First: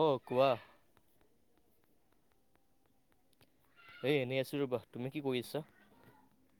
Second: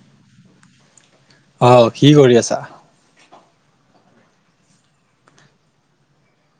অ কোৱা। আহ কি কৰি আছা? এ এনেই আছোঁ ৰবা তুমি কি কৰি আছা।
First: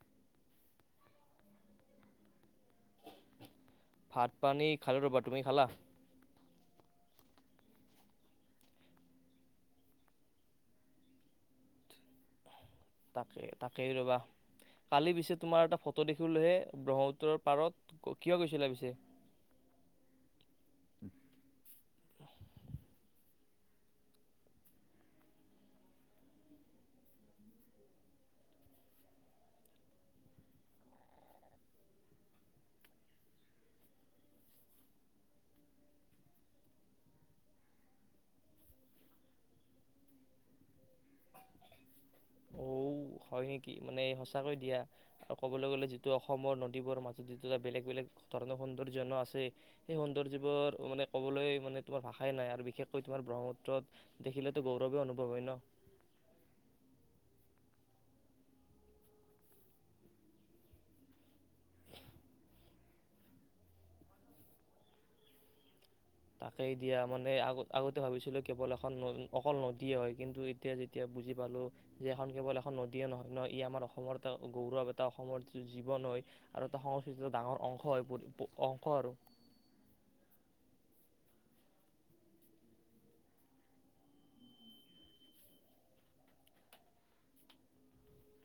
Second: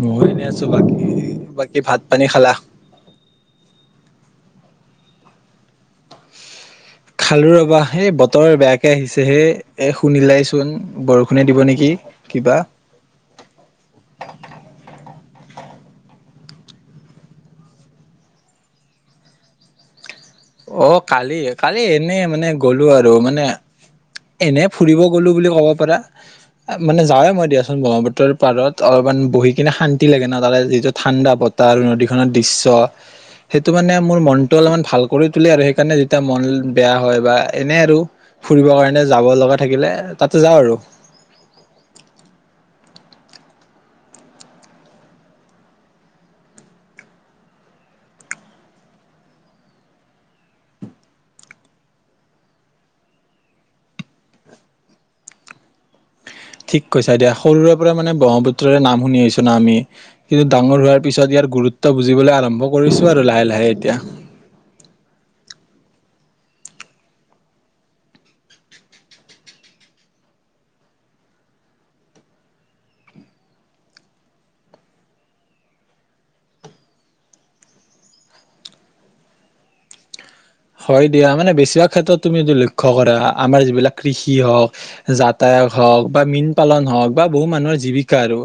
মইয়ো এনেই আছো বাকী বাকী ভাত পানী খালা। ভাত পানী খালো ৰ'বা তুমি খালা। খালো ৰবা সেই বতৰ বেয়াকে আহিছে হে এ শুনিলাই চোন বৰষুণে দিব নেকি কিবা? তাকেই তাকেই ৰ'বা কালি পিছে তোমাৰ এটা ফটো দেখিলোহে ব্ৰহ্মপুত্ৰৰ পাৰত কিয় গৈছিলা পিছে? অ কালি কালি এনেই মানে গ'লো আৰু মানে এনে ফুৰিব গ'লো বুলি ক'ব পাৰা মানে যাওঁৱে মই দিয়াচোন ব্ৰহ্মপুত্ৰৰ পাৰত অলপমান বহি কিনে শান্তি লাগে ন তাৰে যিটো ঠাণ্ডা বতাহ নদীখনৰ দৃশ্য সেইটো মানে মোৰ মনটো অলপমান ভাল কৰি তুলে আৰু সেইকাৰণে যেতিয়া মন বেয়া হয় বা এনে আৰু ফুৰিব কাৰণে যাব লগা থাকিলে তাতে যাওঁ আৰু অ হয় নেকি মানে সঁচাকৈ দিয়া আৰু ক'বলৈ গ'লে যিটো অসমৰ নদীবোৰৰ মাজত যিটো এটা বেলেগ বেলেগ ধৰণৰ সৌন্দৰ্য্য ন আছে সেই সৌন্দৰ্যবোৰ মানে ক'বলৈ মানে তোমাৰ ভাষাই নাই আৰু বিশেষকৈ তোমাৰ ব্ৰহ্মপুত্ৰত দেখিলেতো গৌৰৱে অনুভৱ হয় ন ঠিক কৈছা দিয়া সৰুৰে পৰা মানে ব্ৰহ্মপুত্ৰৰে নাম শুনি আহিছোঁ না আমি কিন্তু ডাঙৰ হোৱাৰ পিছত ইয়াৰ গুৰুত্ব বুজিবলে আৰম্ভ কৰিছোঁ আৰু লাহে লাহে এতিয়া তাকেই দিয়া মানে আ আগতে ভাবিছিলোঁ কেৱল এখন অকল নদীয়ে হয় কিন্তু এতিয়া যেতিয়া বুজি পালোঁ যে এখন কেৱল এখন নদীয়ে নহয় ন ই আমাৰ অসমৰ এটা গৌৰৱ এটা অসমৰ যিটো জীৱন হয় আৰু এটা সংস্কৃতিৰ ডাঙৰ অংশ হয় বহুত অংশ আৰু হয় দিয়া মানে বেছিভাগ ক্ষেত্ৰত তুমি এইটো লক্ষ্য কৰা আমাৰ যিবিলাক কৃষি হওঁক যাতায়াত হওঁক বা মীন পালন হওঁক বা বহু মানুহৰ জীৱিকা আৰু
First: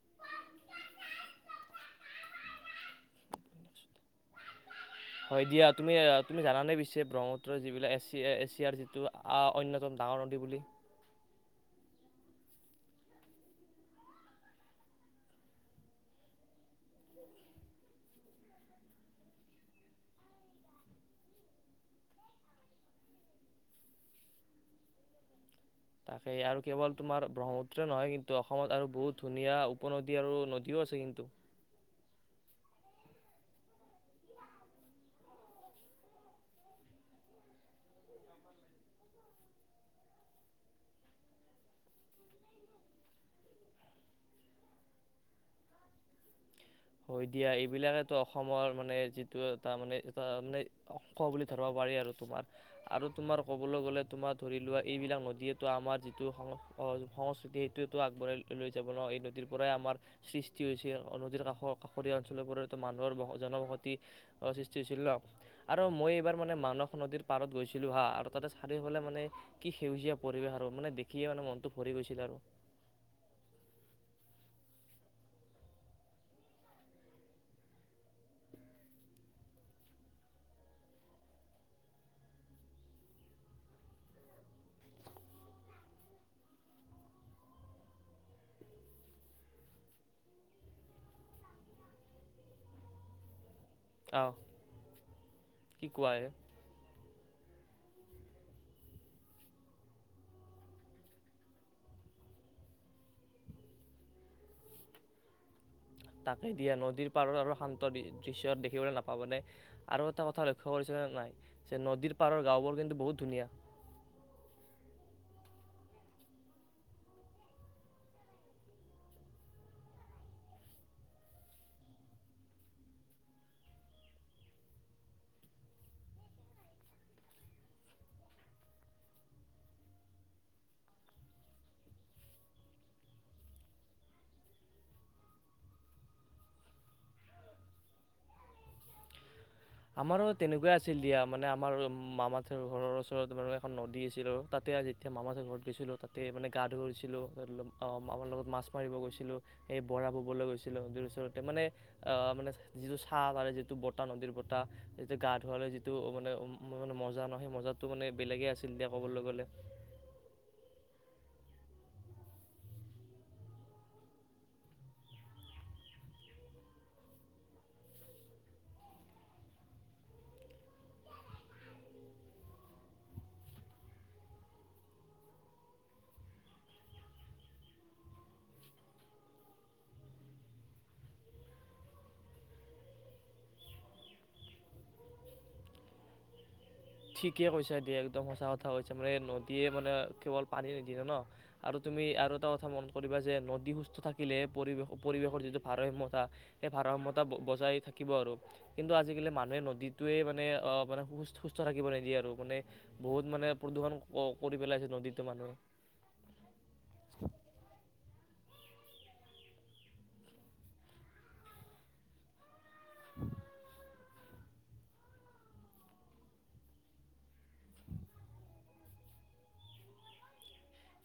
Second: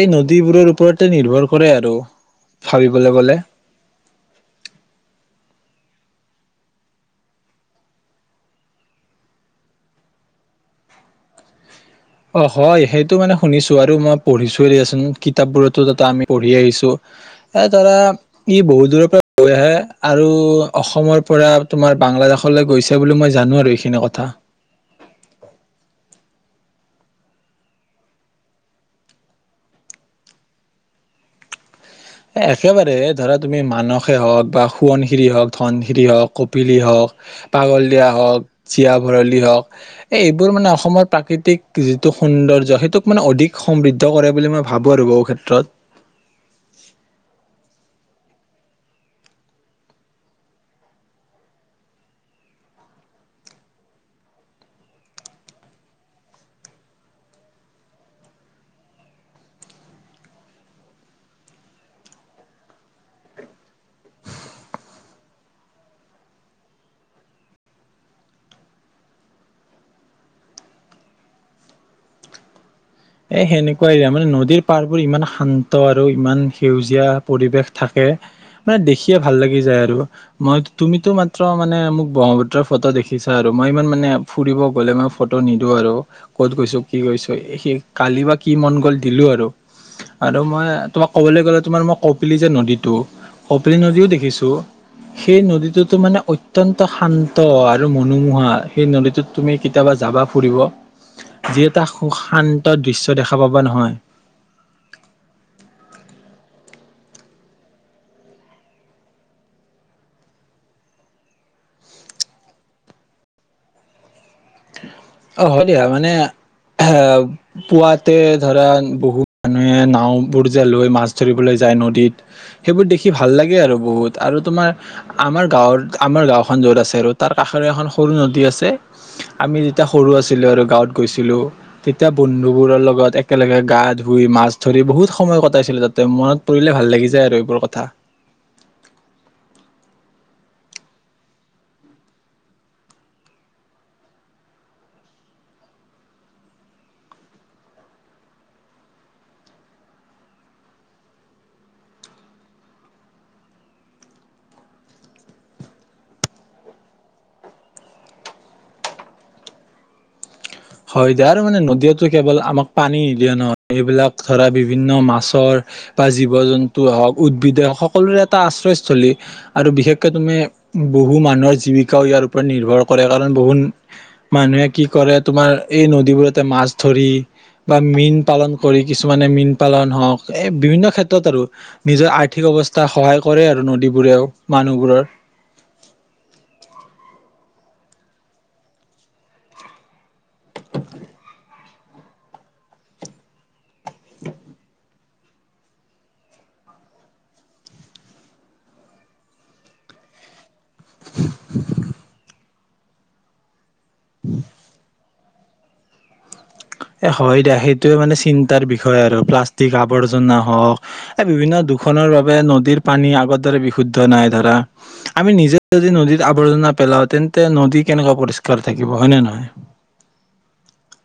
এই নদীবোৰৰ ওপৰতে নিৰ্ভৰ কৰে আৰু ভাবিবলে গ'লে এ দিয়া তুমি তুমি জানানে পিছে ব্ৰহ্মপুত্ৰ যিবিলাক এছিয় এছিয়াৰ যিটো আ অন্যতম ডাঙৰ নদী বুলি অ হয় সেইটো মানে শুনিছো আৰু মই পঢ়িছো দিয়াচোন কিতাপবোৰতো জাতে আমি পঢ়ি আহিছো, এ ধৰা ই বহুত দূৰৰ পৰা বৈ আহে আৰু অসমৰ পৰা তোমাৰ বাংলাদেশলে গৈছে বুলি মই জানো আৰু এইখিনি কথা। তাকে আৰু কেৱল তোমাৰ ব্ৰহ্মপুত্ৰে নহয় কিন্তু অসমত আৰু বহুত ধুনীয়া উপনদী আৰু নদীও আছে কিন্তু। একেবাৰে ধৰা তুমি মানসেই হওঁক বা সোৱণশিৰি হওঁক, ধনশিৰি হওঁক, কপিলি হওঁক, পাগল দিয়া হওঁক, জীয়া ভৰালি হওক এই এইবোৰ মানে অসমৰ প্ৰাকৃতিক যিটো সৌন্দৰ্য সেইটোক মানে অধিক সমৃদ্ধ কৰে বুলি মই ভাবো আৰু বহু ক্ষেত্ৰত। হৈ দিয়া এইবিলাকেটো অসমৰ মানে যিটো এটা মানে এটা মানে অংশ বুলি ধৰাব পাৰি আৰু তোমাৰ আৰু তোমাৰ কবলৈ গলে তোমাৰ ধৰি লোৱা এইবিলাক নদীয়ে আমাৰ যিটো সং সংস্কৃতি সেইটোৱে আগবঢ়াই লৈ যাব ন এই নদীৰ পৰাই আমাৰ সৃষ্টি হৈছে নদীৰ কাষত। কাষৰীয়া অঞ্চলবোৰতো মানুহৰ ব - জনবসতি সৃষ্টি হৈছিল ন আৰু মই এইবাৰ মানে মানস নদীৰ পাৰত গৈছিলো হা আৰু তাতে চাৰিওফালে মানে কি সেউজীয়া পৰিৱেশ আৰু মানে দেখিয়ে মানে মনটো ভৰি গৈছিল আৰু। এ সেনেকুৱাই দিয়া মানে নদীৰ পাৰবোৰ ইমান শান্ত আৰু ইমান সেউজীয়া পৰিৱেশ থাকে মানে দেখিয়ে ভাল লাগি যায় আৰু মই - তুমিতো মাত্ৰ মানে মোক ব্ৰহ্মপুত্ৰৰ ফটো দেখিছা আৰু মই ইমান মানে ফুৰিব গলে মই ফটো নিদো আৰু কত গৈছো কি গৈছো [unintelligible] কালি বা কি মন গ'ল দিলো আৰু আৰু মই তোমাক ক'বলৈ গ'লে তোমাৰ মই কপিলি যে নদীটো কপিলী নদীও আহ দেখিছোঁ, সেই কি নদীটোতো কোৱা মানে অত্যন্ত শান্ ত আৰু মনোমোহা, সেই নদীটোত তুমি কেতিয়াবা যাবা ফুৰিব যি এটা সু - শান্ ত দৃশ্য দেখা পাবা নহয়। তাকে দিয়া নদীৰ পাৰৰ আৰৰ শান্ত দি - দৃশ্য দেখিবলে নাপাবনে আৰু এটা কথা লক্ষ্য কৰিছিলা নাই যে নদীৰ পাৰৰ গাঁওবোৰ কিন্তু বহুত ধুনীয়া। অ হয় দিয়া মানে এ পুৱাতে ধৰা বহুত মানুহে নাওবোৰ যে লৈ মাছ ধৰিবলৈ যায় নদীত, সেইবোৰ দেখি ভাল লাগে আৰু বহুত আৰু তোমাৰ আমাৰ গাঁৱৰ আমাৰ গাঁওখন যত আছে আৰু তাৰ কাষৰে এখন সৰু নদী আছে, আমি তিয়া সৰু আছিলো আৰু গাঁৱত গৈছিলো, তেতিয়া বন্ধুবোৰৰ লগত একেলগে গা ধুই, মাছ ধৰি বহুত সময় কটাইছিলো তাতে। মনত পৰিলে ভাল লাগি যায় আৰু এইবোৰ কথা। আমাৰো তেনেকুৱাই আছিল দিয়া মানে আমাৰ মামা থেৰ ঘৰৰ ওচৰত বাৰু এখন নদী আছিল আৰু তাতে আজি এতিয়া মামাঁ ঠেৰ ঘৰত গেইছিলোঁ তাতে মানে গা ধুইছিলোঁ [unintelligible] মামাৰ লগত মাছ মাৰিব গৈছিলোঁ, সেই বৰা ববলৈ গৈছিলোঁ নদীৰ ওচৰতে। মানে অ মানে যিটো [unintelligible] পাৰে যিটো বতাহ নদীৰ বত তাহ যেতিয়া গা ধুৱালে যিটো মানে ম- ম - মজা ন সেই মজাটো মানে বেলেগে আছিল দিয়া ক'বলৈ গ'লে। হয় দিয়া আৰু মানে নদীয়েতো কেৱল আমাক পানী নিদিয়ে ন এইবিলাক ধৰা বিভিন্ন মাছৰ বা জীৱ জন্তু হওক, উদ্ভিদে সকলোৰে এটা আশ্ৰয়স্থলী আৰু বিশেষকৈ তুমি বহু মানুহৰ জীৱিকাও ইয়াৰ ওপৰত নিৰ্ভৰ কৰে কাৰণ বহু মানুহে কি কৰে তোমাৰ এই নদীবোৰতে মাছ ধৰি বা মীন পালন কৰি কিছুমানে মীন পালন হওঁক এই বিভিন্ন ক্ষেত্ৰত আৰু নিজৰ আৰ্থিক অৱস্থা সহায় কৰে আৰু নদীবোৰেও মানুহবোৰৰ। থিকে কৈছা দিয়া একদম সঁচা কথা কৈছা মানে নদীয়ে মানে কেৱল পানী নিদিয়ে ন আৰু তুমি আৰু এটা কথা মন কৰিবা যে নদী থাকিলে পৰিৱেশ পৰিৱেশৰ যিটো ভাৰসাম্যতা সেই ভাৰসাম্যতা বজাই থাকিব আৰু কিন্তু আজিকালি মানুহে নদীটোৱেই মানে অ [unintelligible] [unintelligible] আৰু মানে বহুত মানে প্ৰদূষণ ক - কৰি পেলাইছে নদীত। [unintelligible] এ হয় দে সেই টোৱে মানে চিন্তাৰ বিষয় আৰু প্লাষ্টিক আৱৰ্জনা হওক এই বিভিন্ন দূখনৰ বাবে নদীৰ পানী আগৰ দৰে বিশুদ্ধ নাই ধৰা, আমি নিজে যদি নদীত আৱৰ্জনা পেলাও তেন্তে নদী কেনেকা পৰিষ্কাৰ থাকিব হয়নে নহয়?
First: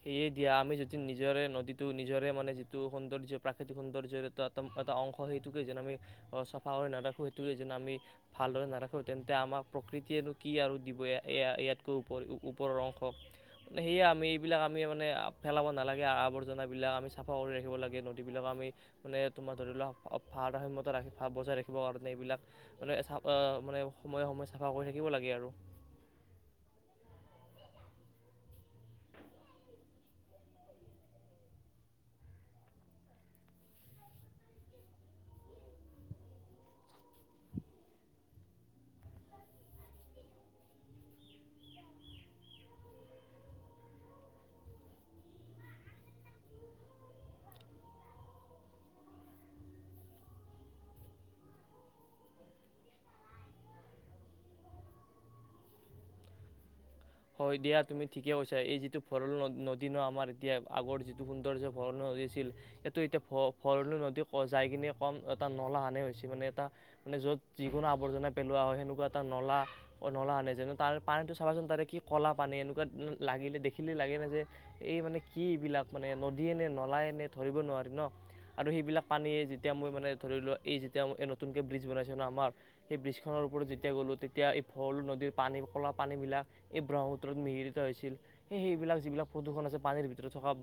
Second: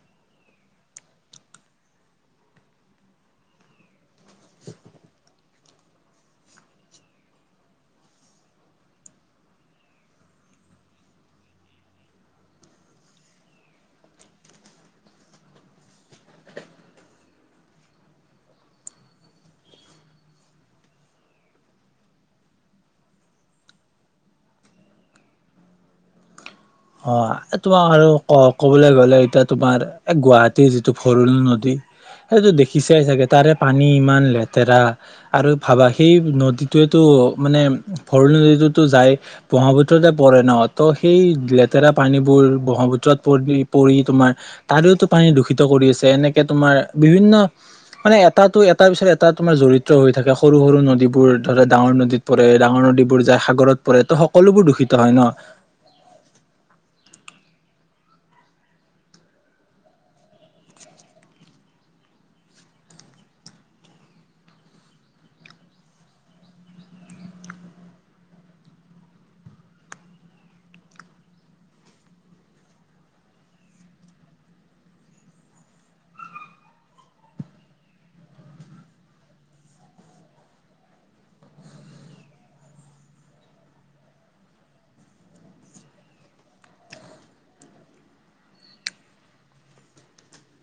সেয়ে দিয়া আমি যদি নিজৰে নদীটো নিজৰে মানে যিটো সৌন্দৰ্য প্ৰাকৃতিক সৌন্দৰ্যৰ এটা - এটা - এটা অংশ সেইটোকে যেন আমি চফা কৰি নাৰাখোঁ, সেইটোকে যেন আমি ভালদৰে নাৰাখোঁ তেন্তে আমাক প্ৰকৃতিয়েনো কি আৰু দিব এয়া - এয়া - এয়াতকৈ উপ - উপ - উপৰৰ অংশ, মানে সেয়ে আমি বিলাক আমি মানে ফেলাব নালাগে আ - আৱৰ্জনাবিলাক আমি চাফা কৰি ৰাখিব লাগে, নদীবিলাক আমি মানে তোমাৰ ধৰি লোৱা ভাৰসাম্যতা ৰা - বজাই ৰাখিব কাৰণে এইবিলাক মানে চ অ মানে সময়ে সময়ে চাফা কৰি থাকিব লাগে আৰু। অ তোমাক আৰু ক - কবলৈ গলে এতিয়া তোমাৰ এ গুৱাহাটীৰ যিটো ভৰলু নদী সেইটো দেখিছাই চাগে তাৰে পানী ইমান লেতেৰা আৰু ভাবা সেই নদীটোৱে তো মানে ভৰলু নদীটোতো যাই ব্ৰহ্মপুত্ৰতে পৰে ন ত' সেই লে লেতেৰা পানীবোৰ ব্ৰহ্মপুত্ৰত পৰলি - পৰি তোমাৰ তাৰেও তো পানী দূষিত কৰি আছে এনেকে তোমাৰ বিভিন্ন মানে এটাটো এটা পিছত এটা তোমাৰ জৰিত হৈ থাকে সৰু সৰু নদীবোৰ ধৰা ডাঙৰ নদীত পৰে, ডাঙৰ নদীবোৰ যায় সাগৰত পৰে ত' সকলোবোৰ দূষিত হয় ন। হয় দিয়া তুমি ঠিকে কৈছা এই যিটো ভৰলু নদ - নদী ন আমাৰ এতিয়া আগৰ যিটো সুন্দৰ যে ভৰলু নদী আছিল সেইটো এতিয়া ভ - ভৰলু নদী যাই কিনে কম এটা নলা হানে হৈছি মানে এটা মানে য'ত যিকোনো আৱৰ্জনা পেলোৱা হয় সেনেকুৱা এটা নলা নলা হানে যেনে তাৰ পানীটো চাবাচোন তাৰে কি ক'লা পানী এনেকুৱা লাগিলে দেখিলে লাগে ন যে এই মানে কি এইবিলাক মানে নদীয়ে নে নলাই নে ধৰিব নোৱাৰি ন আৰু সেইবিলাক পানীয়ে যেতিয়া মই মানে ধৰিলো এই যেতিয়া নতুনকৈ ব্ৰীজ বনাইছো ন আমাৰ সেই ব্ৰীজ খনৰ ওপৰত যেতিয়া গ'লোঁ তেতিয়া এই ভৰলু নদীৰ পানী ক'লা পানীবিলাক এই ব্ৰহ্মপুত্ৰত মিহিলিত হৈছিল সেই - সেইবিলাক যিবিলাক প্ৰদূষণ আছে পানীৰ ভিতৰত থকা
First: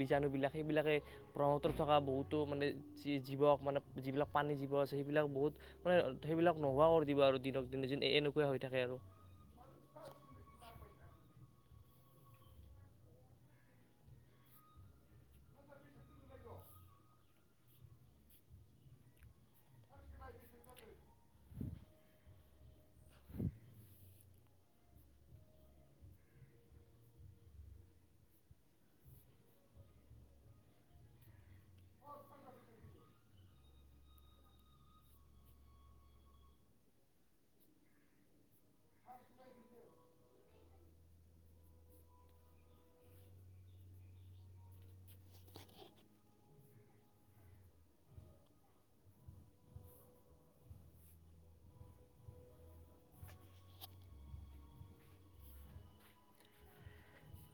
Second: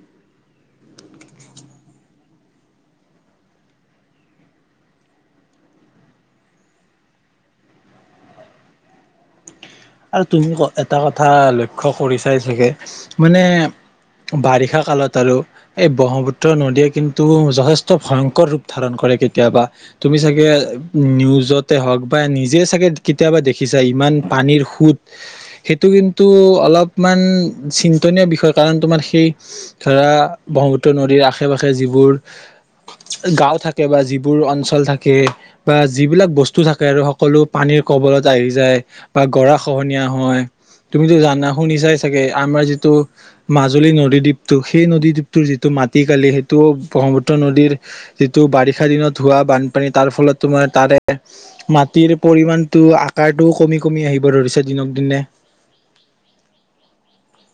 বীজাণুবিলাক সেইবিলাকে ব্ৰহ্মপুত্ৰত থকা বহুতো মানে জী - জীৱক মানে যিবিলাক পানী জীৱ আছে সেইবিলাক বহুত মানে সেইবিলাক নোহোৱা কৰি দিব আৰু দিনক দিনে এনেকুৱা হৈ থাকে আৰু আৰু তুমি এটা কথা লক্ষ্য কৰিচাই চাগে মানে বাৰিষা কালত আৰু এই ব্ৰহ্মপুত্ৰ নদীয়ে কিন্তু যথেষ্ট ভয়ংকৰ ৰূপ ধাৰণ কৰে কেতিয়াবা তুমি চাগে নিউজতে হওক বা নিজে চাগে কেতিয়াবা দেখিছা ইমান পানীৰ সুত সেইটো কিন্তু অলপমান চিন্তনীয় বিষয় কাৰণ তোমাৰ সেই ধৰা ব্ৰহ্মপুত্ৰ নদীৰ আশে পাশে যিবোৰ গাঁও থাকে বা যিবোৰ অঞ্চল থাকে বা যিবিলাক বস্তু থাকে আৰু সকলো পানীৰ কবলত আহি যায় বা গৰা খহনীয়া হয় তুমিতো জানা শুনি চাই ছাগে আমাৰ যিটো মাজুলী নদীদ্বীপটো সেই নদীদ্বীপটোৰ যিটো মাটিকালি সেইটো ব্ৰহ্মপুত্ৰ নদীৰ যিটো বাৰিষা দিনত হোৱা বানপানী তাৰ ফলত তোমাৰ তাৰে মাটিৰ পৰিমানতটো আকাৰটোও কমি কমি আহি ব ধৰিছে দিনক দিনে।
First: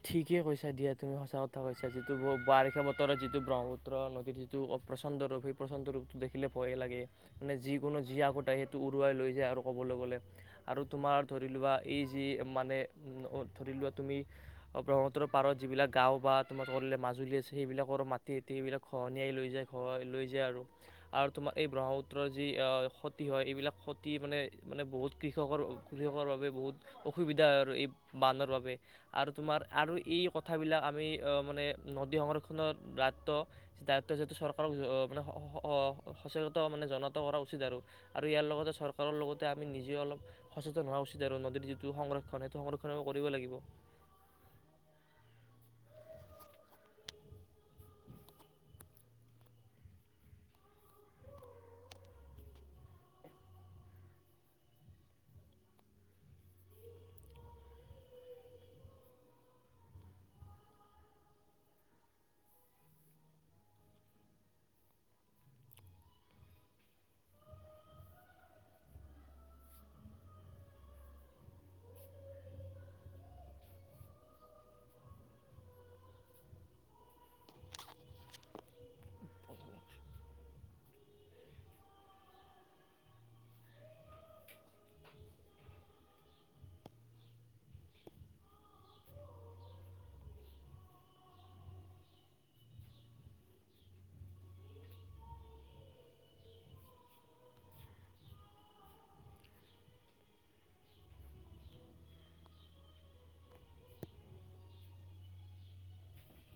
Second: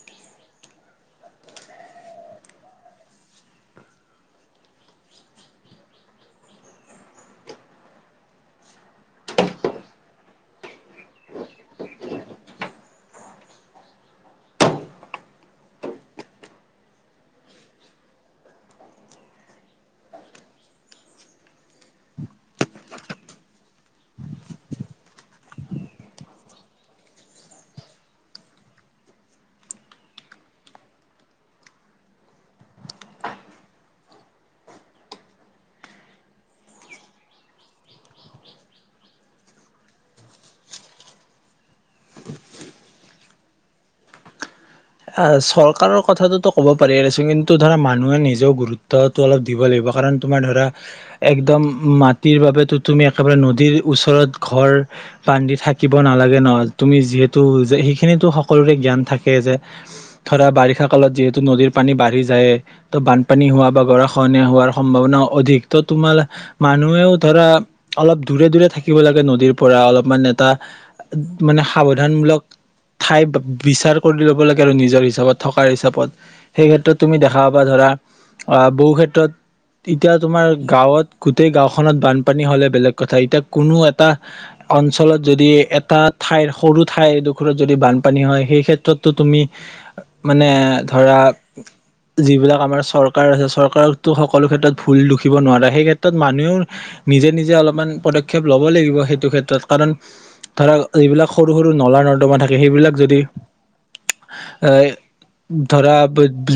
ঠিকেই কৈছা দিয়া তুমি সঁচা কথা কৈছা যিটো বাৰিষা বতৰত যিটো ব্ৰহ্মপুত্ৰ নদীৰ যিটো প্ৰচণ্ড ৰূপ সেই প্ৰচণ্ড ৰূপটো দেখিলে ভয়ে লাগে মানে যিকোনো যি আগত আহে সেইটো উৰুৱাই লৈ যায় আৰু ক'বলৈ গ'লে আৰু তোমাৰ ধৰি লোৱা এই যি মানে ধৰি লোৱা তুমি ব্ৰহ্মপুত্ৰৰ পাৰত যিবিলাক গাঁও বা তোমাৰ ক মাজুলী আছে সেইবিলাকৰ মাটি হতি সেইবিলাক খহনিয়াই লৈ যায় লৈ যায় খহাই লৈ যায় আৰু আৰু তোমাক এই ব্ৰহ্মপুত্ৰৰ যি অ ক্ষতি হয় এইবিলাক ক্ষতি মানে - মানে বহুত কৃষকৰ - কৃষকৰ বাবে বহুত অসুবিধা আৰু এই বানৰ বাবে আৰু তোমাৰ আৰু এই কথাবিলাক আমি অ মানে নদী সংৰক্ষণৰ দায়িত্ব - দায়িত্ব যিহেতু চৰকাৰক জ - অ - মানে স - সচেতন মানে জনাত কৰা উচিত আৰু আৰু ইয়াৰ লগতে চৰকাৰৰ লগতে আমি নিজেও অলপ সচেতন হোৱা উচিত আৰু নদীৰ যিটো সংৰক্ষণ সেইটো সংৰক্ষণ আমি কৰিব লাগিব। আ চৰকাৰৰ কথাটোতো ক'ব পাৰি চোন কিন্তু ধৰা মানুহে নিজেও গুৰুত্বটো অলপ দিব লাগিব কাৰণ তোমাৰ ধৰা একদম মাটিৰ বাবেতো তুমি একেবাৰে নদীৰ ওচৰত ঘৰ বান্ধি থাকিব নালাগে ন' তুমি যিহেতু যে সেইখিনিতো সকলোৰে জ্ঞান থাকে যে ধৰা বাৰিষা কালত যিহেতু নদীৰ পানী বাঢ়ি জায়ে ত' বানপানী হোৱা বা গৰা খহনিয়া হোৱাৰ সম্ভাৱনাও অধিক ত' তোমাল মানুহেও ধৰা অলপ দূৰে দূৰে থাকিব লাগে নদীৰ পৰা অলপমান এটা মানে সাৱধানমূলক ঠাই বিচাৰ কৰি ল'ব লাগে আৰু নিজৰ হিচাপত থকা হিচাপত সেই ক্ষেত্ৰত তুমি দেখা পাবা ধৰা অ বহু ক্ষেত্ৰত এতিয়া তোমাৰ গাঁৱত গোটেই গাঁওখনত বানপানী হ'লে বেলেগ কথা এতিয়া কোনো এটা অঞ্চলত যদি এটা ঠাইৰ সৰু ঠাইডোখৰত যদি বানপানী হয় সেই ক্ষেত্ৰতটো তুমি মানে ধৰা যিবিলাক আমাৰ চৰকাৰ আছে চৰকাৰকো সকলো ক্ষেত্ৰত ভুল দুখিব নোৱাৰে সেই ক্ষেত্ৰত মানুহেও নিজে নিজে অলপমান পদক্ষেপ লব লাগিব সেইটো ক্ষেত্ৰত কাৰণ ধৰা যিবিলাক সৰু সৰু নলা নৰ্দমা থাকে সেইবিলাক যদি এ ধৰা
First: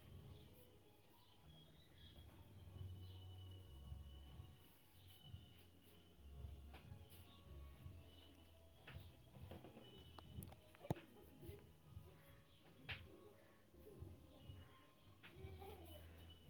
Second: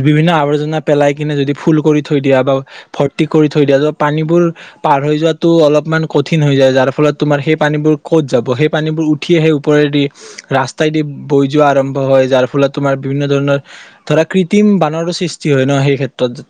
বিভিন্ন আৱৰ্জনা পেলাই কিনে যদি ফুল কৰি থৈ দিয়া বা ভৰ্তি কৰি থৈ দিয়া ত পানীবোৰ পাৰ হৈ যোৱাতটো অলপমান কঠিন হৈ যাৰ ফলত তোমাৰ সেই পানীবোৰ কত যাব সেই পানীবোৰ উঠি আহেই ওপৰেদি ৰাস্তাইদি বৈ যোৱা আৰম্ভ হয়। যাৰ ফল- ভূলত তোমাৰ বিভিন্ন ধৰণৰ ধৰা কৃত্ৰিম বানৰো সৃষ্টি হয়। ন সেই ক্ষেত্ৰত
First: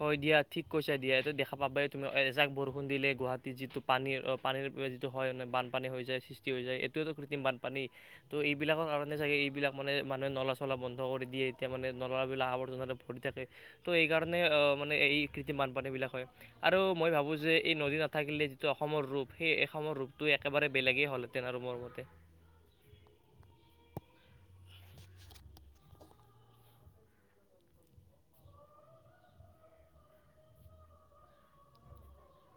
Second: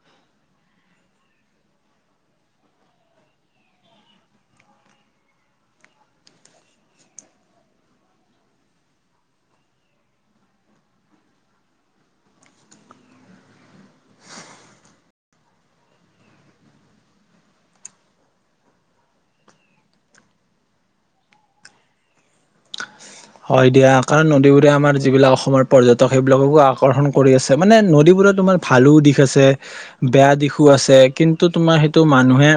হয় দিয়া ঠিক কৈছে দিয়া এইটো দেখা পাব এ তুমি এজাক বৰষুণ দিলে গুৱাহাটীত যিটো পানীৰ পানীৰ যিটো হয় মানে বানপানী হৈ যায় সৃষ্টি হৈ যায় এইটোৱেটো কৃত্ৰিম বানপানী তো এইবিলাকৰ কাৰণে চাগে এইবিলাক মানে মানুহে নলা চলা বন্ধ কৰি দিয়ে এতিয়া মানে নলাবিলাক আৱৰ্জনাৰে ভৰি থাকে তো এইকাৰণে মানে মানে এই কৃত্ৰিম বানপানী বিলাক হয় আৰু মই ভাবো যে এই নদী নাথাকিলে যিটো অসমৰ ৰূপ সেই অসমৰ ৰূপটো একেবাৰে বেলেগেই হ'লহেতেন আৰু মোৰ মতে হয় দিয়া। কাৰণ নদীবোৰে আমাৰ যিবিলাক অসমৰ পৰ্যটক সেইবিলাককো আকৰ্ষণ কৰি আছে মানে নদীবোৰে তোমাৰ ভালো দিশ আছে বেয়া দিশো আছে কিন্তু তোমাৰ সেইটো মানুহে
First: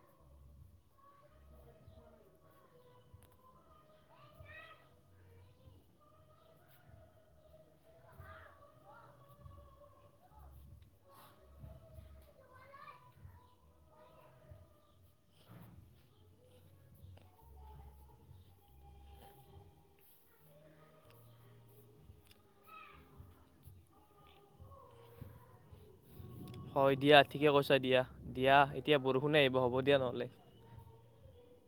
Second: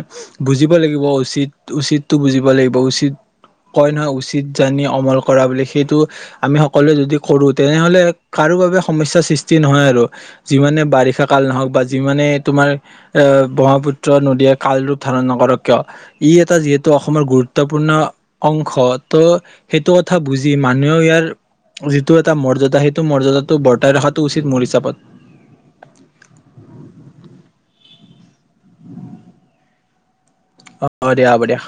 বুজিব লাগিব উচিত উচিতটো বুজিব লাগিব উচিত কয় নহয় উচিত জানি অমল কৰা বুলি সেইটো আমি সকলোৱে যদি কৰো তেনেহলে কাৰো বাবে সমস্যাৰ সৃষ্টি নহয় আৰু যিমানে বাৰিষা কাল নহওক বা যিমানে তোমাৰ এ ব্ৰহ্মপুত্ৰ নদীয়ে কাল ৰূপ ধাৰণ নকৰক কিয় ই এটা যিহেতু অসমৰ গুৰুত্বপূৰ্ণ অংশ ত' সেইটো কথা বুজি মানুহেও ইয়াৰ যিটো এটা মৰ্যাদা সেইটো মৰ্যদাটো বৰ্তাই ৰখাটো উচিত মোৰ হিচাপত হয় দিয়া ঠিকে কৈছা দিয়া দিয়া এতিয়া বৰষুণে আহিব হ'ব দিয়া নহ'লে। অ হব দিয়া হব দিয়া